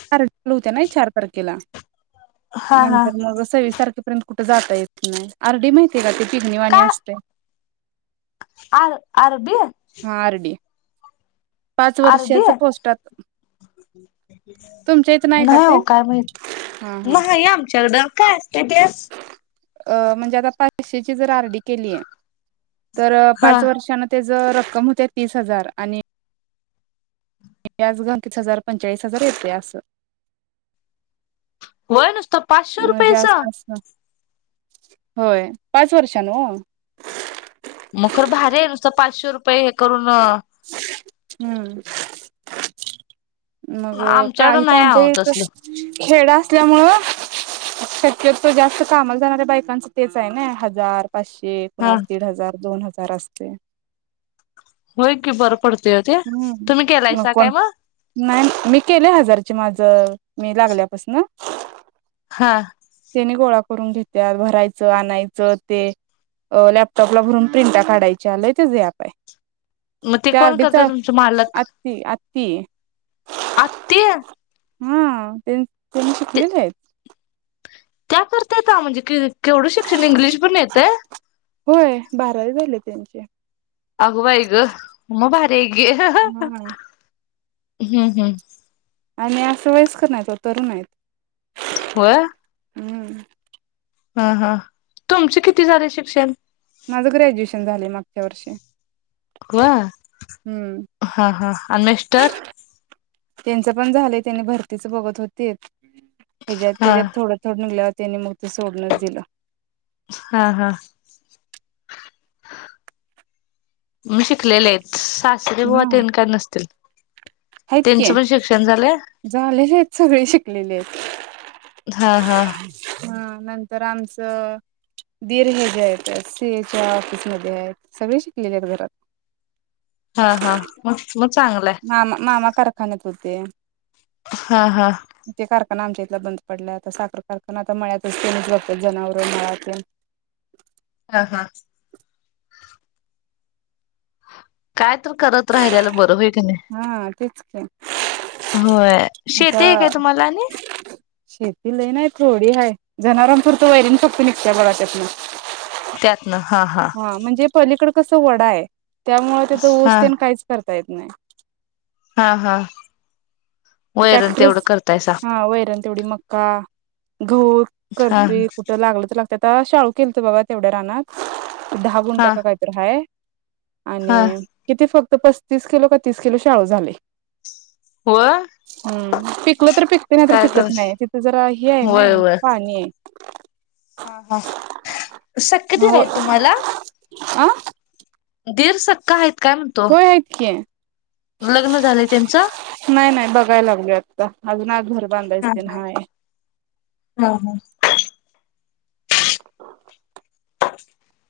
[unintelligible] होत्या नई चार तारखेला हा हा नंतर मग सव्वीस तारखे पर्यंत कुठे जाता येत नाही. आरडी माहिती आहे का? ते का पिघमीवाणी असतंय. आर अरबी आरडी पाच आरडी वर्षाच पोस्टात तुमच्या इथं का नाही ते हो काय माहित. हा हा नाही आमच्याकडं. काय असत ते? अं म्हणजे आता पैशेची जर आरडी केलीय तर हा पाच वर्षान ते रक्कम होते तीस हजार आणि, व्याज तीस हजार पंचेचाळीस हजार येतय असं. होय नुसत पाचशे म्हणजे रुपयेचा? जास्त अस होय पाच वर्षांन वो मग खर भारी आहे नुसत पाचशे रुपये हे करून ह हम्म मग काही आमच्याकडं तर नाही आमच्या आहो इथं तसलं खेडं असल्यामुळं शक्यतो तर जास्त कामाला जाणाऱ्या बायकांच तेच आहे ना हजार पाचशे हा कोणाचं दीड हजार दोन हजार - तार असतय होय की बर हम्म मग कोण नाही मी केले हजाराची माझं मी लागल्यापासन हा त्याने गोळा करून घेत्यात भरायचं आणायचं ते लॅपटॉपला भरून प्रिंटा काढायच्या लय तेच्या व्याप आहे. मग ते कोण करत तुमचं मालक? ती आत्ती? हम्म ते त्यांनी शिकलेल आहेत. त्या करत्यात म्हणजे कि केवढं शिक्षण इंग्लिश पण येतंय? त्यांची अगो बाई ग मग भारी घे ह हा ह आणि असं वयस्कर नाहीत तरुण आहेत. होय? हं हा हा तुमचे किती झाले शिक्षण? माझं ग्रॅज्युएशन झालंय मागच्या वर्षी. ह हम्म हा हा आणि मिस्टर? त्यांचं पण झालंय त्यांनी भरतीच बघत होते. ह्याच्यात हा त्याच्यात थोडंथोडं निघल्यात. त्यांनी मग ते सोडूणच दिलं. हा हा मग शिकलेले आहेत. सासरे बुवा हा तेन काय नसतील? त्यांचं पण शिक्षण झालं, झालेेत सगळे शिक लेलेयत. हा हा [unintelligible] हा नं तर आमचं दीर् हे जे आहेत सी एच्या ऑफिसमधे आहेत. सगळी शिकलेले आहेत घरात. हा हा. [unintelligible] मामा मामा कारखाान्यात होते. हा हा ते ते कारखाना आमचे आता बंद पडलाय आता साखर कारखाना आता मळ्यातच तेनीच बगत्यात जनावर, मळा तेन. हा हा काय तर करत राहिल्याला बर होय कनाही, हा तेच की होय आता शेतीय काय तुम्हाला आणि जनावरां पुरतं वैरन फक्त निघतया बघा त्यातन. त्यात हा म्हणजे पलीकड, कसं वडाय, त्यामुळे तिथं ऊस हा तेन काहीच कर ता येत नाही. हा हा वैरण टॅक्टर तेवढं करतायसा हा वैरन तेवढी मका, गहू हा करतोय कुठं लागल तर लागत्यात, आता शाळू केलत बघा तेवढ्या रानात, दहा गुणट हा का कायतर हाय, हा आणि किती फक् तर पस्तीस किलो का तीस किलो शाळू झालय. होय हम्म, पिकलं तर पिकते नाही तर काय कर पिकत नाही. तिथं जरा हे आहे ना होय होय पाणीय. हा हा, सख्खे आहे दीर हो आहेत तुम्हाला? आ दीर सक्क हाईत. होय की. लग्न झालंय त्यांचं नाई नाई बघाय लागलोय आता. [unintelligible] हा तेन हा, हाय हा हा. [unintelligible]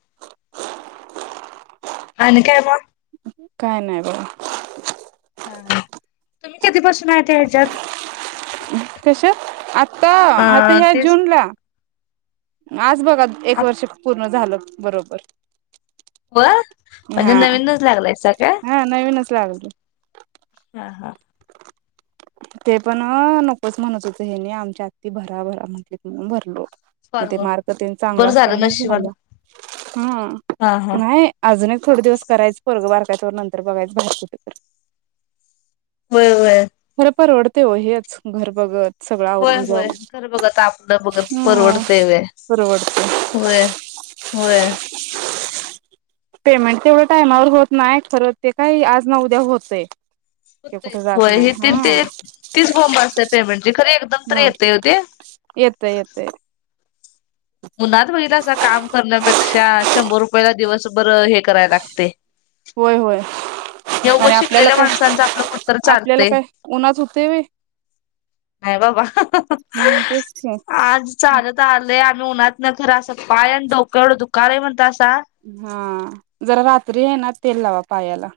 अनी काय मग? काय नाही बघ. ह तुम्ही कधीपासून आहे ह्याच्यात कशात आता अ आता ह्या तेच जूनला आज बघ एक वर्ष पूर्ण झालं. बरोबर व म्हणजे हा नवीनच लागलायसा काय हा नवीनच लागली. हा हा ते पण नकोच म्हणत होत हेनी आमच्या आत्ती भराभरा म्हंटलीत म्हणून भरलो. मग ते फॉर्म मार्क तेन चांगलं बरं झालं असल्यामूळं नशिबान झालं हा हा हं नाही अजून एक थोडे दिवस करायच पोरगं बारकं नंतर बघायचं बाहेर कुठे तर होय होय खरं परवतय ओ हेच घर बघत सगळं होय आवरून होय जाऊन घर बघत आपलं बघत हा परवडतय होय परवडते होय. होय. पेमेंट तेवढं टायमावर होत नाही खरं ते काही आज ना उद्या होतय. ते कुठे जात होय नाही इथ हा ते तीच बोंम्ब असतेय पेमेंटची खरी एकदा तर हा येतय हो ते येतय येतय उनात बघितलासा काम करण्यापेक्षा शंभर रुपयाला दिवस बरं हे कराय लागतय. होय होय योगं आणि आपल्याला शिकलेल्या काय माणसांचं आपलं कुटतर आपल्याला चालतय काय उन्हात होते व्हय नाही बाबा हम्म तेच की आज चालत आलं ते आम्ही उनातंन खर अस पाय आणि डोकं दुकालय म्हण हा जरा रात्री आहे ना. तेल लावा पायाला.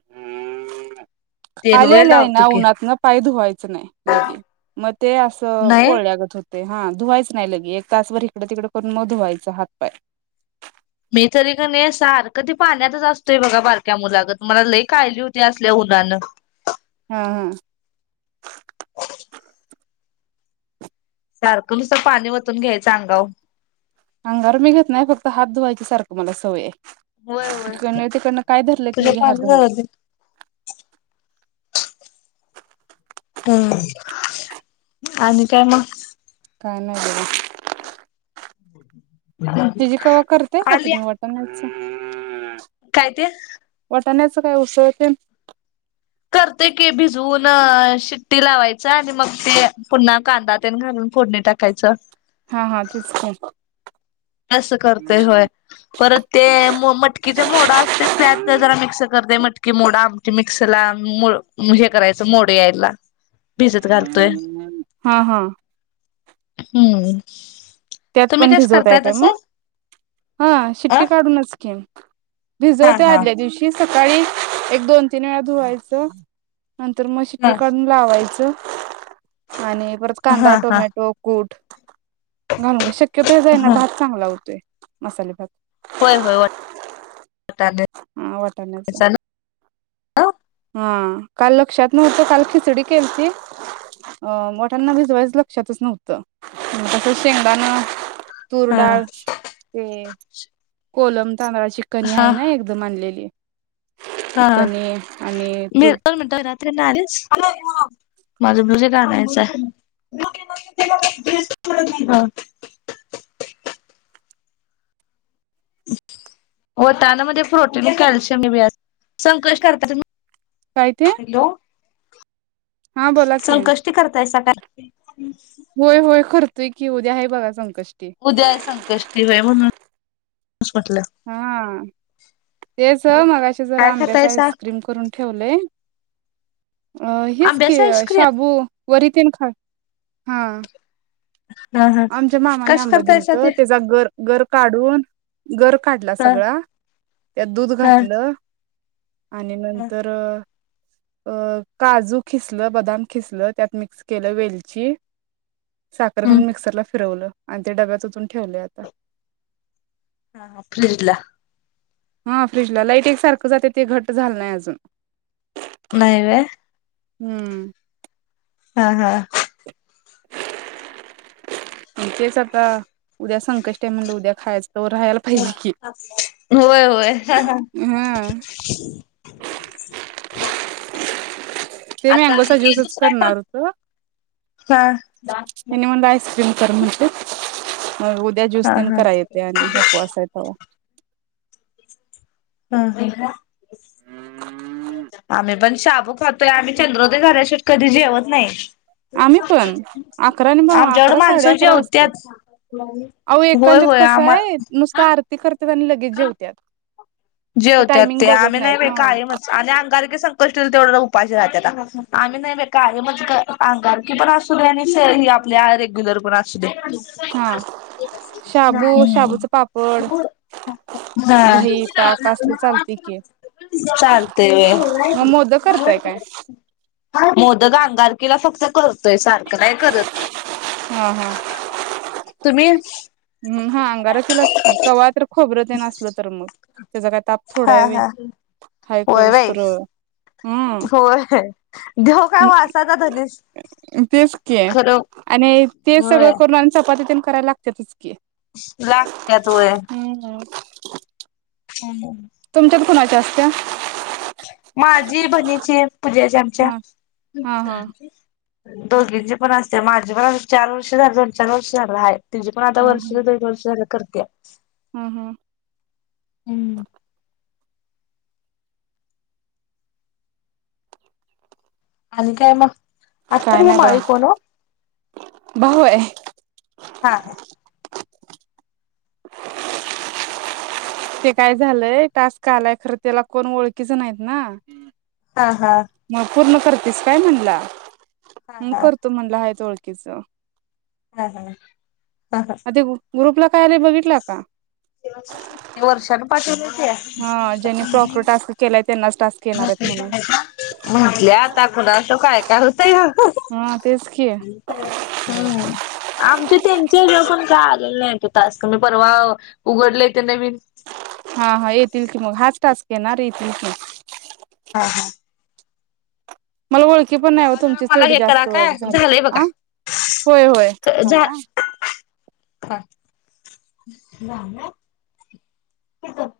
आल्या तेलवय आल्या आहे लावतो ना की उन्हातन पाय धुवायचं नाही लगे मग ते असं नाही पोळल्यागत होत. हा धुवायच नाही लगे एक तासभर इकडं तिकडं करून म धुवायच हात पाय मी तरी कनी सारखं ती पाण्यातच असतोय बघा बारक्या मुलागंत मला कायली होत्या असल्या ऊन्हानं ह ह सारखं नुसतं पाणी वतून घ्यायचं अंगाव अंगावर मी घेत नाही फक्त हात धुवायची सारखं मला सवय हाय. होय होय ईकडनं तिकडनं काय धरलं की तुझ्या लगे हात पाणी धुवाय झालं ते हम् आणि काय मग? काय नाय बगा. हिजी कवा करतेय का आली तुम्ही वाट [inaudible] काय ते वटाण्याच काय उसळ तेन करतोय की भिजवून शिट्टी लावायच आणि मग ते पुन्हा कांदा तेन घालून फोडणी टाकायचं. हा, हा तेच ख अस करतय होय परत ते मो मटकीचा मोड असते त्यात जरा मिक्स करतोय मटकी मोड आम मिक्सरला हे करायचं मोड यायला भिजत घालतोय हा हा हम्म त्यात तुम्ही पण कस करताय भिजवतायत म तसं हा अ शिट्टी काढूनच की हा भिजवतय हा आदल्या दिवशीच सकाळी एक दोन तीन वेळा धुवायचं नंतर मग ह शिट्टी काढून लावायचं आणि परत हा कांदा हा टोमॅटो कूट घालुन ग शक क्यतो जाईना हा भात चांगला होतोय. मसाले भात होय, होय व हा वटाण्याच हा काल लक्षात नव्हतं काल खिचडी केलती अ वटान भिजवायचं लक्षातच नव्हतं म तसंच शेंगदाण तूर हा डाळ ते कोलम तांदळा चि कनी हा आहे ना एक आणलेली हा कनी आणि तूर नाहीच माझं ब्युझ एक आणयच हा [unintelligible] वाटाना मध्ये प्रोटीन कॅल्शियम बी अस संकष करता तुम्ही काय ते? हा बोला की संकष्टी करतायसा काय? [inaudible] होय, होय करतोय की उद्या आहे बघा संक उद्याय संकष्टि होय म्हणून हा तेच मगाशी जरा काय आंब्याचा खातायसा आईस्क्रीम करून ठेवलंय अ हेच की आंब्याच आईस्क्रीम शाबू वरी तिन हा हा हा हा आमच्या मामाने कसं आंबा करतायसा दिलतं ते त्याचा गर गर काढून गर काढला हा सगळा त्यात दूध हा घाटलं आणि हा नंतर अ काजू खिसल बदाम खिसल त्यात मिक्स केलं वेलची साखर हम्म घालून मिक्सर फिरवलं आणि ते डब्यात ओतून ठेवलय आता हा फ्रिजला हा फ्रीजला लाईट एक सारखं जाते ते घट झालं नाही अजून नाही रे. हम्म हा हा म्हंंजेच आता उद्या संकष्टीय म्हणलं उद्या खायाचं. होय होय. हा. ते आता मँगोचा हे ज्यूसच दुसरा करणार टाक होतो हा त्यांनी म्हणलं आईस्क्रीम कर म्हणतेत. उद्या ज्युस हा तेन हा कराय येतय आणि उपवास तवा हम हं आम्ही पण शाबू खातोय आम्ही चंद्रोदय झाल्याशिवाय कधी जेवत नाही. आम्ही पण अकरा आणि भा आमच्याकडं अकरा साडे माणसं अकरा वाजत्यात जेवत्यात आहो होय एकांच्यात होय कसं आम्हा आहे नुसत आरती करत [unintelligible] आणि लगेच जेवत्यात. जेवत्यात टायमिंग ते बघत आम्ही नाही नाहीत बाइ हा कायमच आणि अंगारकी संकष्टी तर तेवढ उपाशी राहतेता आम्ही नाही बाई कायमच क अंगारकी पण असूदे आणि से ही आपलं रेग्युलर पण असू दे. हा शाबू शाबूचा पापड हम्म हा. दही ताक आसल चालत की, चालतंय व्हय. मग मोदक करताय काय? तिला फक्त करतोय सारखं नाही करत. हा हा तुम्ही हम्म हा अंगारकीलाच की तवा तर खोबरं तेन असलं तर मग त्याचा काय ताप थोडा हा व्हय हा हाय होय बाई करोस्तर हम्म होय देव काय वासाचा धनीस तेच के खरं आणि तेच सगळं होय करून आणि चपाती तेन कराय लागत्यातच कि लागतात व्हय [unintelligible] [unintelligible] तुमच्यात कुणाच्या असत्या? चहा हा हा हा दोघींचे पण असत्याय, माझे पण चार वर्ष झाले दोन चार वर्ष झालं हाय. त्याचे पण आता हम्म वर्ष हम्म दीड वर्ष झालं कर [unintelligible] हम्म हम्म हम्म आणि काय मग काय अथर्व नाही बघा माळी कोन हो? भाऊ हाय. हा ते काय झालंय टास्क आलाय खरं त्याला कोण ओळखीच नाहीत ना. हा हा मग पूर्ण करतेस काय म्हणला? हम् हा करतो म्हणला. ओळखीचं हं हं अ ते ग्रुपला काय आलय बघितला का? ते वर्षान पाठवलय. हा ज्यांनी प्रॉपर टास्क केलाय त्यांनाच टास्क येणार आहेत म्हणून [unintelligible] म्हटले आता कुणाचं काय काय होतया हा तेच की हम आमच्या त्यांच्या इथं पण काय आलेलं नाही टास्क मी परवा उघडले ते नवीन. हा हा येतील की मग हाच टास्क येणार येतील की [unintelligible] मला ओळखी पण नाही तेव्हा जरा तुमचीच मला तेवढी हे करा जास्त ओळख काय झाल्या. झालंय हं होय होय बघा झा थांबा हा हा